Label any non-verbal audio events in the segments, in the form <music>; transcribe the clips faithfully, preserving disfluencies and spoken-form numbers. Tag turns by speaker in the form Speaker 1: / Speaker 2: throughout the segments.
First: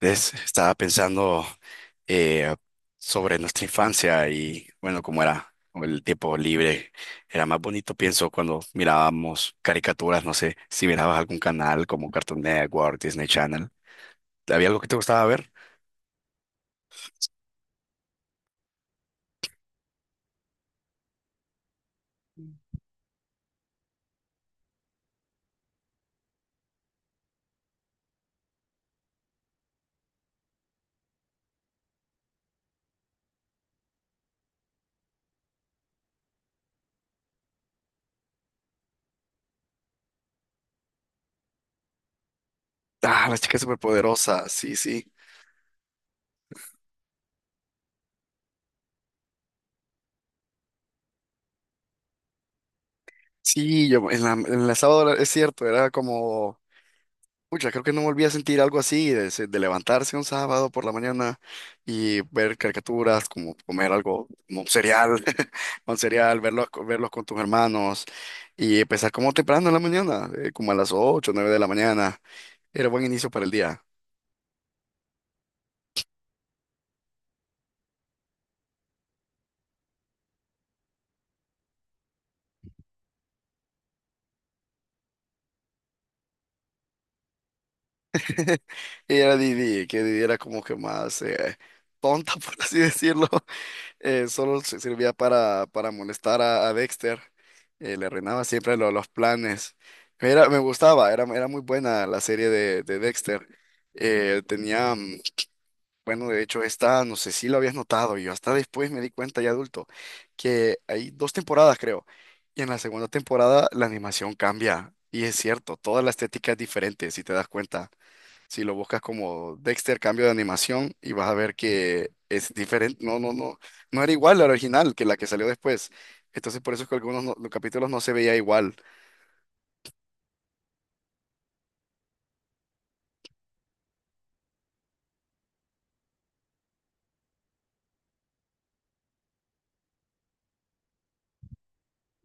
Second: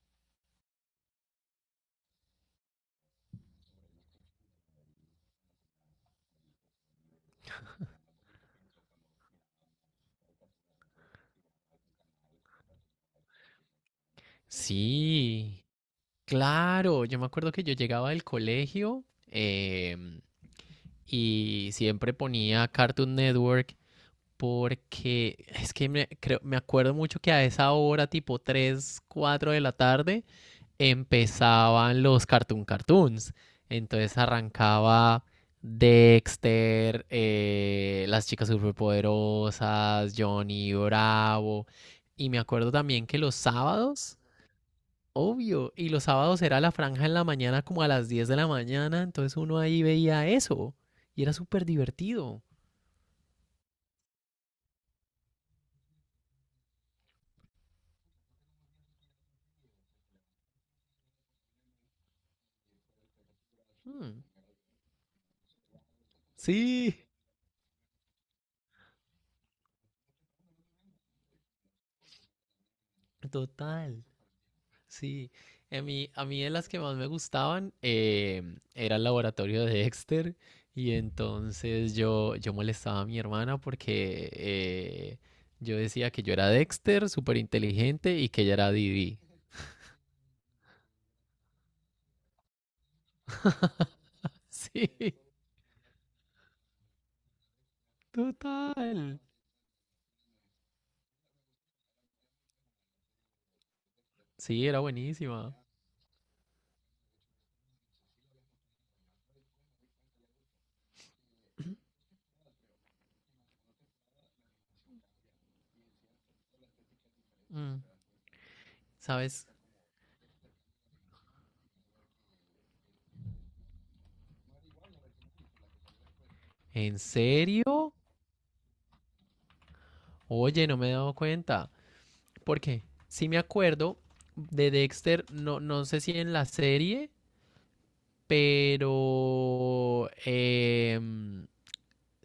Speaker 1: ¿Ves? Estaba pensando eh, sobre nuestra infancia y bueno, como era el tiempo libre. Era más bonito, pienso, cuando mirábamos caricaturas, no sé, si mirabas algún canal como Cartoon Network, Disney Channel. ¿Había algo que te gustaba ver?
Speaker 2: Sí, claro. Yo me acuerdo que yo llegaba del colegio em, y siempre ponía Cartoon Network porque es que me, creo, me acuerdo mucho que a esa hora, tipo tres cuatro de la tarde, empezaban los Cartoon Cartoons. Entonces arrancaba Dexter, eh, las chicas superpoderosas, Johnny Bravo. Y me acuerdo también que
Speaker 1: Ah,
Speaker 2: los
Speaker 1: las chicas
Speaker 2: sábados,
Speaker 1: superpoderosas, sí, sí.
Speaker 2: obvio, y los sábados era la franja en la mañana como a las diez de la mañana, entonces uno ahí veía eso y era súper divertido.
Speaker 1: Sí, yo en la, en la sábado era- es cierto, era como Pucha, creo que no volví a sentir algo así, de, se- de levantarse un sábado por la mañana y ver caricaturas, como comer
Speaker 2: Hmm,
Speaker 1: algo, como un cereal, <laughs> un cereal, verlos,
Speaker 2: sí,
Speaker 1: verlos con tus hermanos y empezar como temprano en la mañana, eh, como a las ocho, nueve de la mañana. Era buen inicio para el día.
Speaker 2: total. Sí, a mí, a mí de las que más me gustaban eh, era el laboratorio de Dexter y entonces yo, yo molestaba a mi hermana porque eh, yo decía que yo era Dexter, súper inteligente y que ella era
Speaker 1: Y
Speaker 2: Didi.
Speaker 1: era
Speaker 2: <laughs>
Speaker 1: Didi, que Didi era como que más eh, tonta, <laughs> por así decirlo, eh, solo se- servía
Speaker 2: Sí,
Speaker 1: para, para molestar a, a Dexter. eh, le arruinaba siempre lo- los
Speaker 2: total.
Speaker 1: planes. Era, me gustaba, era, era muy buena la serie de, de Dexter. Eh,
Speaker 2: Sí, era
Speaker 1: tenía, mm,
Speaker 2: buenísima.
Speaker 1: bueno, de hecho, esta, no sé si lo habías notado, yo hasta después me di cuenta ya adulto, que hay dos temporadas, creo. Y en la segunda temporada la animación cambia. Y es cierto, toda la estética es diferente, si te das
Speaker 2: Mm,
Speaker 1: cuenta. Si lo buscas
Speaker 2: ¿sabes?
Speaker 1: como Dexter cambio de animación y vas a ver que es diferente, no, no, no, no era igual la original que la que salió después. Entonces por eso es que
Speaker 2: ¿En
Speaker 1: algunos no- los capítulos
Speaker 2: serio?
Speaker 1: no se veía igual.
Speaker 2: Oye, no me he dado cuenta. ¿Por qué? Sí me acuerdo de Dexter, no, no sé si en la serie, pero em,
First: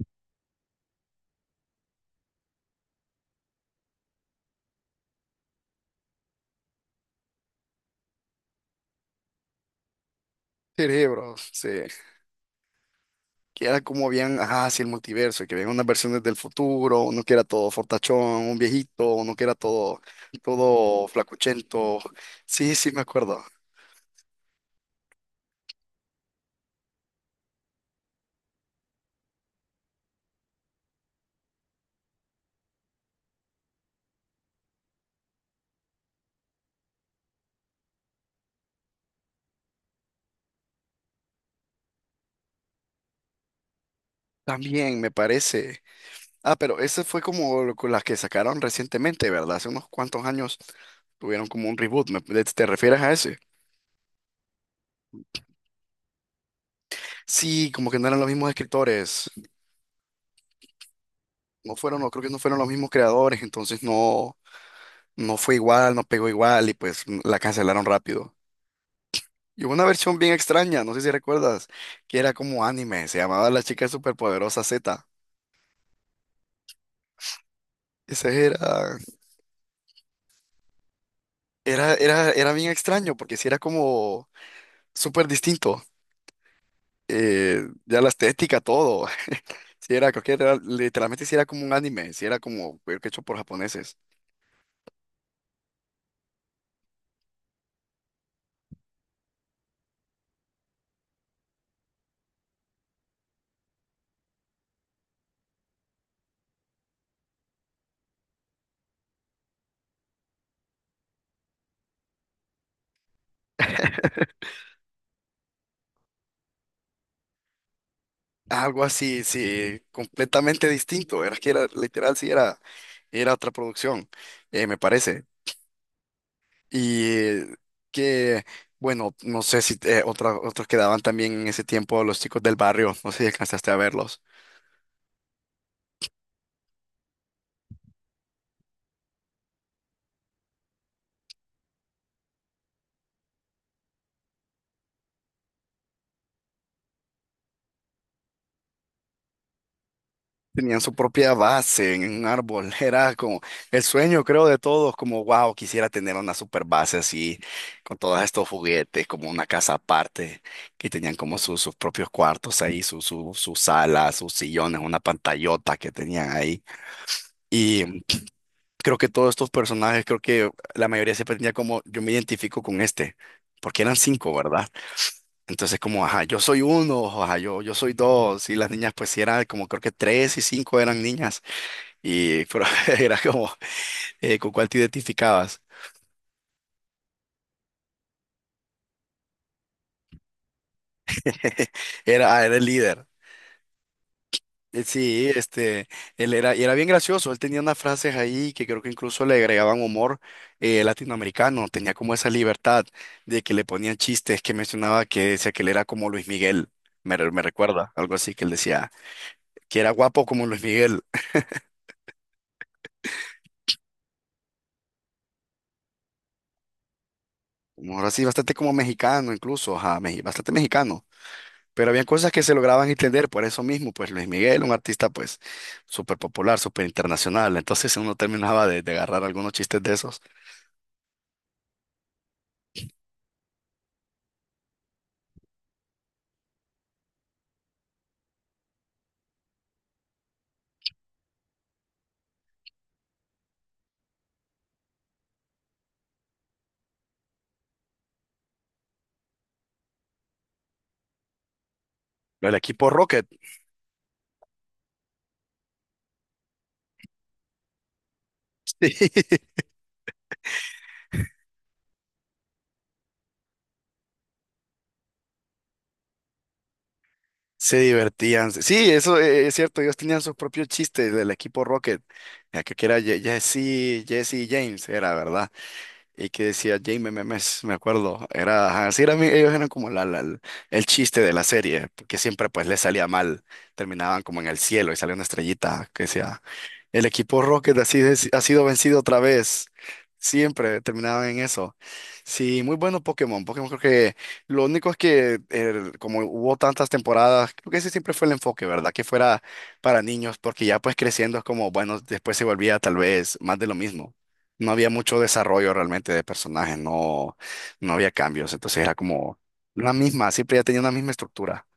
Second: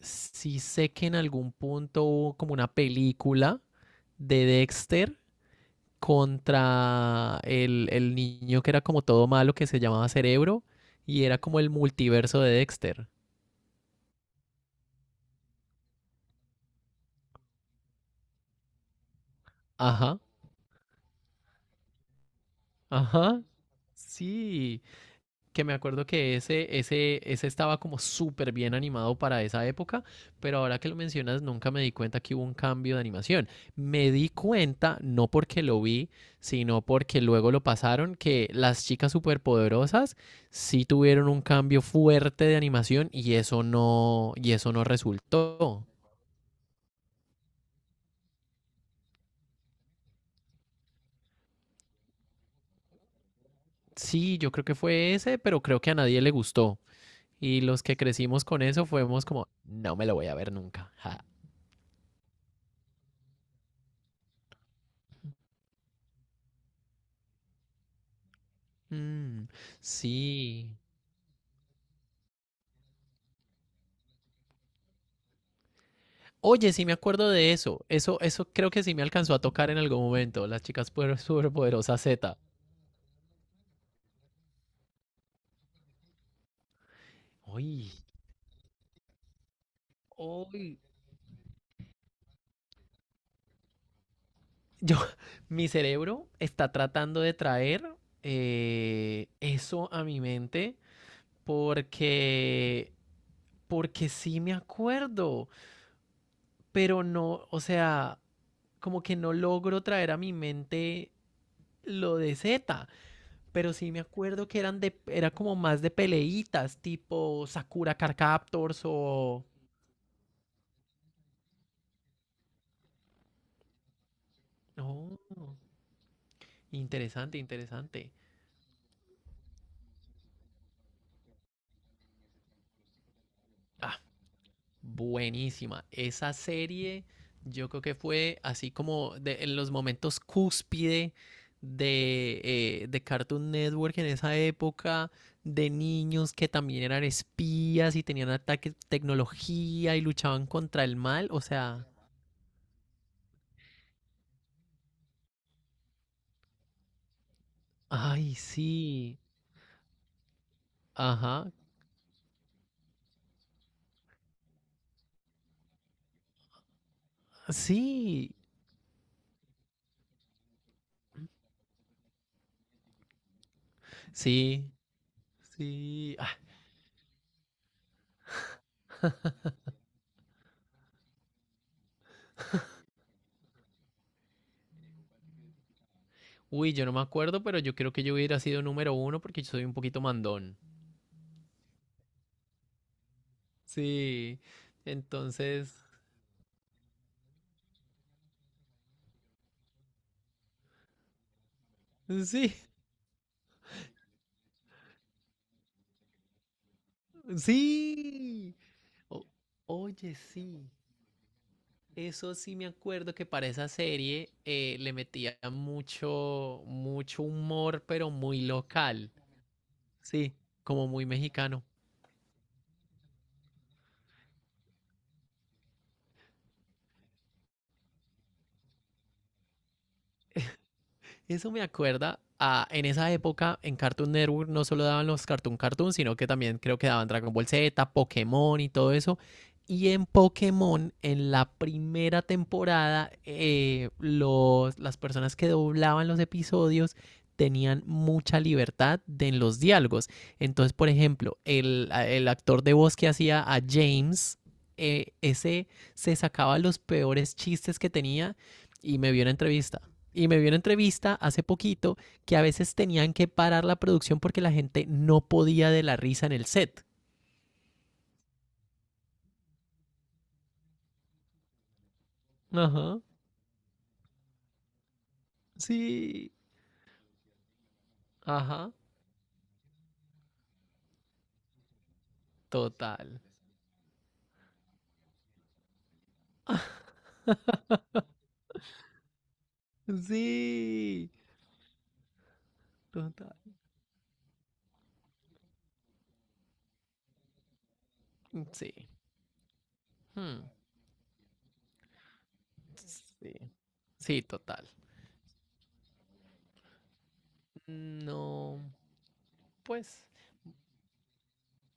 Speaker 2: sí sé que en algún punto hubo como una película de Dexter contra el, el niño que era como todo malo que se llamaba Cerebro y era
Speaker 1: Cerebros,
Speaker 2: como
Speaker 1: sí
Speaker 2: el multiverso de Dexter.
Speaker 1: que era como bien, ajá, sí, el multiverso, que veían unas versiones del futuro, uno que era todo fortachón, un viejito, uno que era todo,
Speaker 2: Ajá,
Speaker 1: todo flacuchento. Sí, sí, me acuerdo.
Speaker 2: ajá, sí. Que me acuerdo que ese, ese, ese estaba como súper bien animado para esa época, pero ahora que lo mencionas, nunca me di cuenta que hubo un cambio de animación. Me di cuenta, no porque lo vi, sino porque luego lo pasaron, que las chicas superpoderosas sí tuvieron un cambio fuerte de animación y eso no, y eso no
Speaker 1: También me parece.
Speaker 2: resultó.
Speaker 1: Ah, pero esa fue como lo- con las que sacaron recientemente, ¿verdad? Hace unos cuantos años tuvieron como un reboot. ¿me- ¿Te te refieres a ese?
Speaker 2: Sí, yo creo que fue ese, pero creo que a nadie le gustó. Y
Speaker 1: Sí,
Speaker 2: los
Speaker 1: como
Speaker 2: que
Speaker 1: que no eran los
Speaker 2: crecimos
Speaker 1: mismos
Speaker 2: con eso fuimos
Speaker 1: escritores.
Speaker 2: como, no me lo voy a ver nunca. Ja.
Speaker 1: No fueron, no creo que no fueron los mismos creadores, entonces no, no fue igual, no pegó igual y pues mm, la cancelaron rápido.
Speaker 2: Mm,
Speaker 1: Y hubo una versión bien
Speaker 2: sí.
Speaker 1: extraña, no sé si recuerdas, que era como anime, se llamaba La Chica Superpoderosa Z.
Speaker 2: Oye, sí me acuerdo de eso. Eso,
Speaker 1: Ese
Speaker 2: eso creo que sí
Speaker 1: era,
Speaker 2: me alcanzó a tocar en algún momento. Las chicas puer-
Speaker 1: era,
Speaker 2: superpoderosas
Speaker 1: era,
Speaker 2: Z.
Speaker 1: era bien extraño porque sí era como súper distinto. eh,
Speaker 2: Uy,
Speaker 1: ya la estética, todo. Sí, era, creo que era- literalmente sí era como un anime, sí era como creo que hecho por japoneses.
Speaker 2: yo, <laughs> mi cerebro está tratando de traer eh, eso a mi mente porque, porque sí me acuerdo, pero no, o sea, como que no logro traer a mi mente lo de Z, pero sí me acuerdo que eran de, era como más de peleitas, tipo Sakura Card Captors
Speaker 1: Algo así,
Speaker 2: o
Speaker 1: sí, completamente distinto. Era que era, literal, sí era, era otra producción, eh, me
Speaker 2: oh,
Speaker 1: parece. Y
Speaker 2: interesante,
Speaker 1: eh,
Speaker 2: interesante.
Speaker 1: que, bueno, no sé si eh, otra- otros quedaban también en ese tiempo los chicos del barrio, no sé si alcanzaste a
Speaker 2: Ah,
Speaker 1: verlos.
Speaker 2: buenísima. Esa serie yo creo que fue así como de, en los momentos cúspide de, eh, de Cartoon Network en esa época, de niños que también eran espías y tenían ataques de tecnología y luchaban
Speaker 1: Tenían
Speaker 2: contra
Speaker 1: su
Speaker 2: el mal.
Speaker 1: propia
Speaker 2: O sea,
Speaker 1: base en un árbol. <laughs> Era como el sueño, creo, de todos, como, wow, quisiera tener una super base así, con todos
Speaker 2: ay,
Speaker 1: estos juguetes,
Speaker 2: sí.
Speaker 1: como una casa aparte, que tenían como
Speaker 2: Ajá.
Speaker 1: su- sus propios cuartos ahí, su, su, su sala, sus sillones, una pantallota que tenían ahí. y
Speaker 2: Sí.
Speaker 1: creo que todos estos personajes, creo que la mayoría se tenía como, yo me identifico con este, porque eran cinco,
Speaker 2: Sí.
Speaker 1: ¿verdad? Entonces como,
Speaker 2: Sí.
Speaker 1: ajá, yo soy uno, ajá, yo, yo soy dos, y las niñas pues sí eran como, creo que tres y cinco eran niñas, y pero <laughs> era como, eh, ¿con cuál te identificabas?
Speaker 2: Uy, yo no me acuerdo, pero yo creo que yo hubiera sido número uno porque yo soy un poquito mandón.
Speaker 1: <laughs> Era, ah, era el líder.
Speaker 2: Sí,
Speaker 1: Eh, Sí,
Speaker 2: entonces,
Speaker 1: este, él era, y era bien gracioso, él tenía unas frases ahí que creo que incluso le agregaban humor eh, latinoamericano, tenía como esa
Speaker 2: sí,
Speaker 1: libertad de que le ponían chistes que mencionaba que decía que él era como Luis Miguel, me, re- me recuerda, algo así que él
Speaker 2: sí.
Speaker 1: decía,
Speaker 2: O-
Speaker 1: que era
Speaker 2: Oye,
Speaker 1: guapo como Luis
Speaker 2: sí.
Speaker 1: Miguel,
Speaker 2: Eso sí me acuerdo que para esa serie eh, le metía mucho, mucho humor,
Speaker 1: como
Speaker 2: pero
Speaker 1: ahora sí,
Speaker 2: muy
Speaker 1: bastante como
Speaker 2: local.
Speaker 1: mexicano incluso, ajá, meji-
Speaker 2: Sí,
Speaker 1: bastante
Speaker 2: como
Speaker 1: mexicano,
Speaker 2: muy mexicano.
Speaker 1: pero había cosas que se lograban entender por eso mismo, pues Luis Miguel, un artista pues súper popular, súper internacional, entonces uno terminaba de, de agarrar algunos chistes de esos.
Speaker 2: Eso me acuerda a, en esa época en Cartoon Network no solo daban los Cartoon Cartoon, sino que también creo que daban Dragon Ball Z, Pokémon y todo eso. Y en Pokémon, en la primera temporada, eh, los, las personas que doblaban los episodios tenían mucha libertad de, en los diálogos. Entonces, por ejemplo, el, el
Speaker 1: El
Speaker 2: actor de
Speaker 1: equipo
Speaker 2: voz que
Speaker 1: Rocket.
Speaker 2: hacía a James, eh, ese se sacaba los peores chistes que tenía y me vio una
Speaker 1: <laughs>
Speaker 2: entrevista y me vio una entrevista hace poquito, que a veces tenían que parar la producción porque la gente no podía de la risa en el set.
Speaker 1: Se divertían. Sí, eso eh, es cierto. Ellos tenían sus propios chistes del equipo Rocket. ya Creo que era
Speaker 2: Ajá,
Speaker 1: Ye- Jesse, Jesse James, era, ¿verdad? Y
Speaker 2: sí,
Speaker 1: que decía James Memes, me acuerdo. Era,
Speaker 2: ajá,
Speaker 1: ajá, sí, era mi- ellos eran como la, la- el el chiste de la serie, porque siempre pues les salía
Speaker 2: total.
Speaker 1: mal. Terminaban como en el cielo y salía una estrellita que decía el equipo Rocket ha sido, ha sido vencido otra vez. Siempre
Speaker 2: Sí,
Speaker 1: terminaba en eso. Sí, muy bueno
Speaker 2: total.
Speaker 1: Pokémon. Pokémon creo que lo único es que eh, como hubo tantas temporadas, creo que ese siempre fue el enfoque,
Speaker 2: Sí,
Speaker 1: ¿verdad? Que fuera para niños,
Speaker 2: hmm,
Speaker 1: porque ya pues creciendo es como, bueno, después se volvía tal
Speaker 2: sí,
Speaker 1: vez más de lo mismo.
Speaker 2: sí, total.
Speaker 1: No había mucho desarrollo realmente de personajes, no, no había cambios.
Speaker 2: No,
Speaker 1: Entonces era como la
Speaker 2: pues
Speaker 1: misma, siempre ya tenía una misma estructura.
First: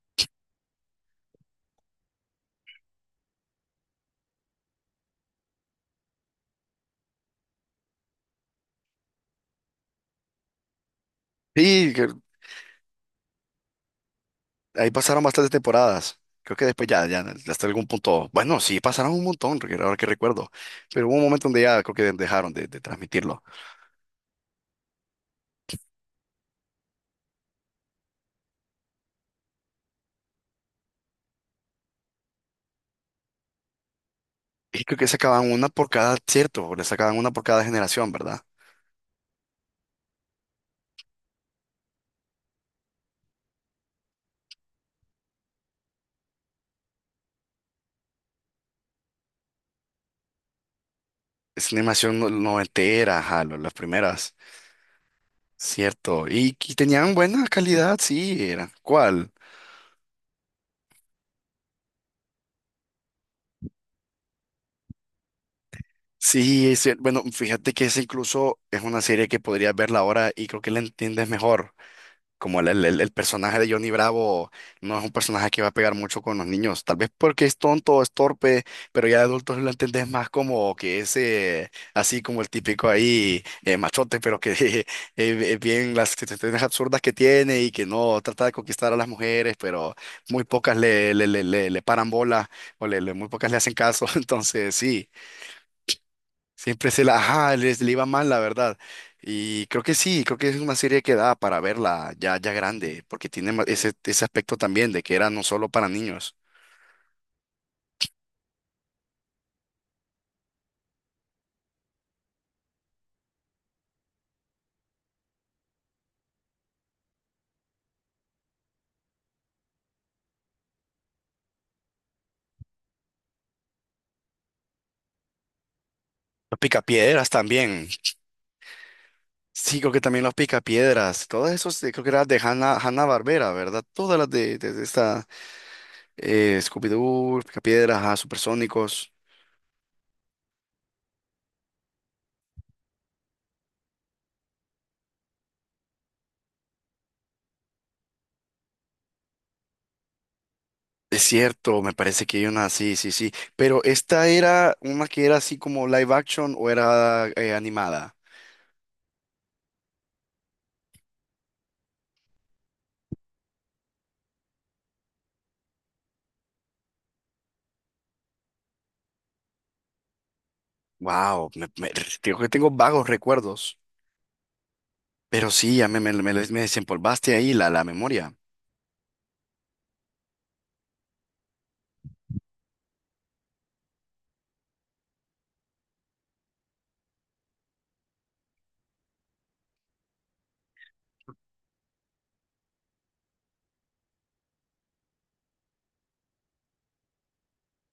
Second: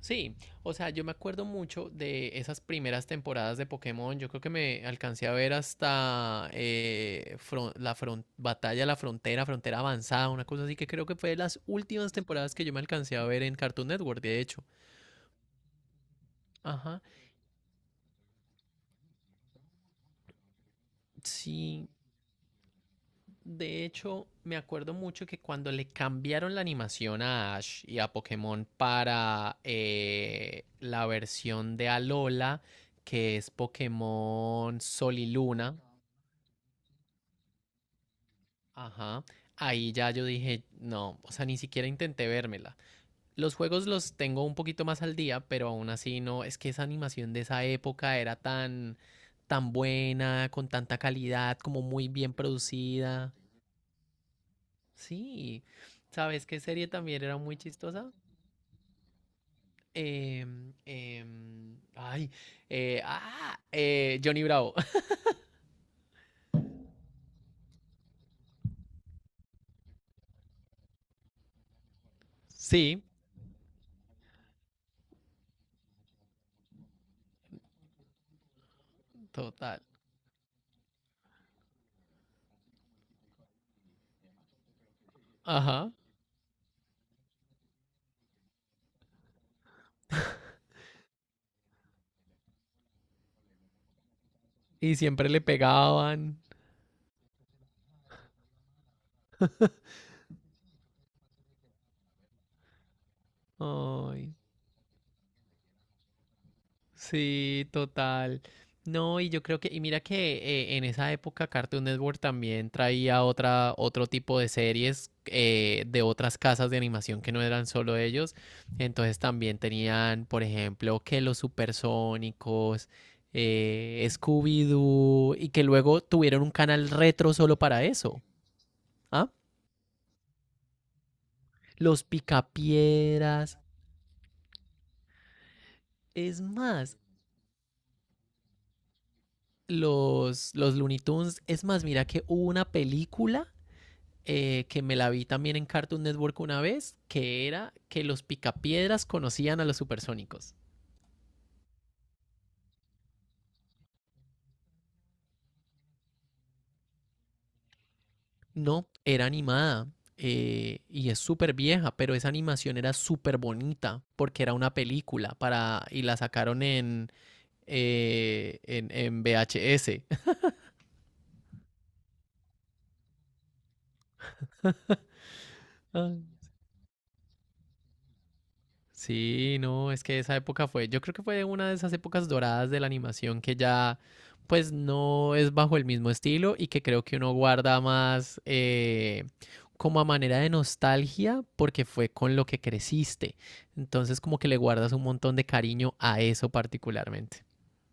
Speaker 2: sí, o sea, yo me acuerdo mucho de esas primeras temporadas de Pokémon. Yo creo que me alcancé a ver hasta eh, fron- la fron- Batalla de la Frontera, Frontera Avanzada, una cosa así, que creo que fue de las
Speaker 1: Sí,
Speaker 2: últimas temporadas que yo me alcancé a ver en Cartoon Network, de hecho.
Speaker 1: Ahí pasaron bastantes temporadas. Creo que después
Speaker 2: Ajá,
Speaker 1: ya, ya hasta algún punto. Bueno, sí, pasaron un montón, porque ahora que recuerdo. Pero hubo un momento donde ya
Speaker 2: sí.
Speaker 1: creo que dejaron de, de transmitirlo.
Speaker 2: De hecho, me acuerdo mucho que cuando le cambiaron la animación a Ash y a Pokémon para eh, la versión de Alola, que es Pokémon
Speaker 1: Y creo que
Speaker 2: Sol y
Speaker 1: sacaban una
Speaker 2: Luna.
Speaker 1: por cada, cierto, le sacaban una por cada generación, ¿verdad?
Speaker 2: Ajá. Ahí ya yo dije, no, o sea, ni siquiera intenté vérmela. Los juegos los tengo un poquito más al día, pero aún así no, es que esa animación de esa época era tan, tan buena, con tanta calidad,
Speaker 1: Es una
Speaker 2: como muy
Speaker 1: animación no-
Speaker 2: bien
Speaker 1: noventera,
Speaker 2: producida.
Speaker 1: ajá, lo- las primeras.
Speaker 2: Sí.
Speaker 1: Cierto.
Speaker 2: ¿Sabes
Speaker 1: Y,
Speaker 2: qué
Speaker 1: y
Speaker 2: serie
Speaker 1: tenían
Speaker 2: también era
Speaker 1: buena
Speaker 2: muy
Speaker 1: calidad,
Speaker 2: chistosa?
Speaker 1: sí, eran. ¿Cuál?
Speaker 2: Em, em, ay, eh, ah, eh, Johnny Bravo. <laughs>
Speaker 1: Sí, es cier- Bueno, fíjate que esa incluso es una serie que podrías verla ahora y creo que la entiendes mejor. como el, el- el-
Speaker 2: Sí,
Speaker 1: el personaje de Johnny Bravo no es un personaje que va a pegar mucho con los niños, tal vez porque es tonto, es torpe, pero ya de adultos lo
Speaker 2: total.
Speaker 1: entendés más como que es eh, así como el típico ahí eh, machote, pero que <laughs> eh, eh,
Speaker 2: Ajá.
Speaker 1: bien las situaciones absurdas que tiene y que no trata de conquistar a las mujeres, pero muy pocas le, le, le, le, le paran bola o le, le- muy pocas le hacen caso, <laughs> entonces
Speaker 2: Y
Speaker 1: sí.
Speaker 2: siempre le pegaban.
Speaker 1: Siempre se la, ajá, les le iba mal, la verdad. Y creo que sí, creo que es una serie que da para verla ya, ya grande, porque tiene ma- ese, ese
Speaker 2: Ay.
Speaker 1: aspecto también de que era no solo para niños.
Speaker 2: Sí, total. No, y yo creo que, y mira que eh, en esa época Cartoon Network también traía otra, otro tipo de series eh, de otras casas de animación que no eran solo ellos. Entonces también tenían, por ejemplo, que los supersónicos, eh, Scooby-Doo, y que luego tuvieron un
Speaker 1: Los
Speaker 2: canal
Speaker 1: Picapiedras
Speaker 2: retro solo para
Speaker 1: también.
Speaker 2: eso. ¿Ah?
Speaker 1: Sí, creo que también los Picapiedras. Todas esos, eh, creo
Speaker 2: Los
Speaker 1: que eran de Hanna, Hanna-Barbera,
Speaker 2: Picapiedras.
Speaker 1: ¿verdad? Todas las de, de, de esta
Speaker 2: Es
Speaker 1: eh,
Speaker 2: más,
Speaker 1: Scooby-Doo, Picapiedras, ajá, Supersónicos.
Speaker 2: los, los Looney Tunes. Es más, mira que hubo una película eh, que me la vi también en Cartoon Network una vez, que era que los picapiedras conocían a los supersónicos.
Speaker 1: Es cierto, me parece que hay una, sí, sí, sí. Pero esta era una que era así como live action o era eh, animada.
Speaker 2: No, era animada. Eh, y es súper vieja, pero esa animación era súper bonita porque era una película para, y la sacaron en, eh, en, en V H S. <laughs>
Speaker 1: Wow, me, me- digo que tengo vagos recuerdos, pero sí, ya me, me, me,
Speaker 2: Ay.
Speaker 1: me desempolvaste ahí la, la memoria.
Speaker 2: Sí, no, es que esa época fue, yo creo que fue una de esas épocas doradas de la animación que ya pues no es bajo el mismo estilo y que creo que uno guarda más eh, como a manera de nostalgia porque fue con lo que creciste. Entonces como que le guardas un montón de cariño a eso particularmente.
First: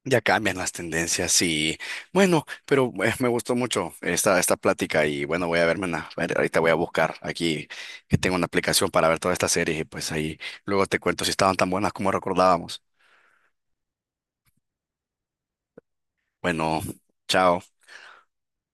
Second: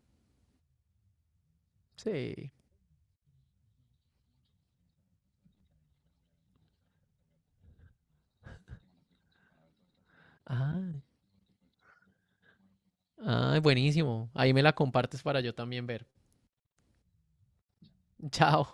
Speaker 1: Ya cambian las tendencias y bueno,
Speaker 2: Sí.
Speaker 1: pero eh, me gustó mucho esta, esta plática y bueno, voy a verme una, ver, ahorita voy a buscar aquí que tengo una aplicación para ver todas estas series y pues ahí luego
Speaker 2: Ah,
Speaker 1: te cuento si estaban tan buenas como recordábamos.
Speaker 2: ah, buenísimo. Ahí me la compartes para yo también ver.
Speaker 1: Bueno, chao.
Speaker 2: <laughs> Chao.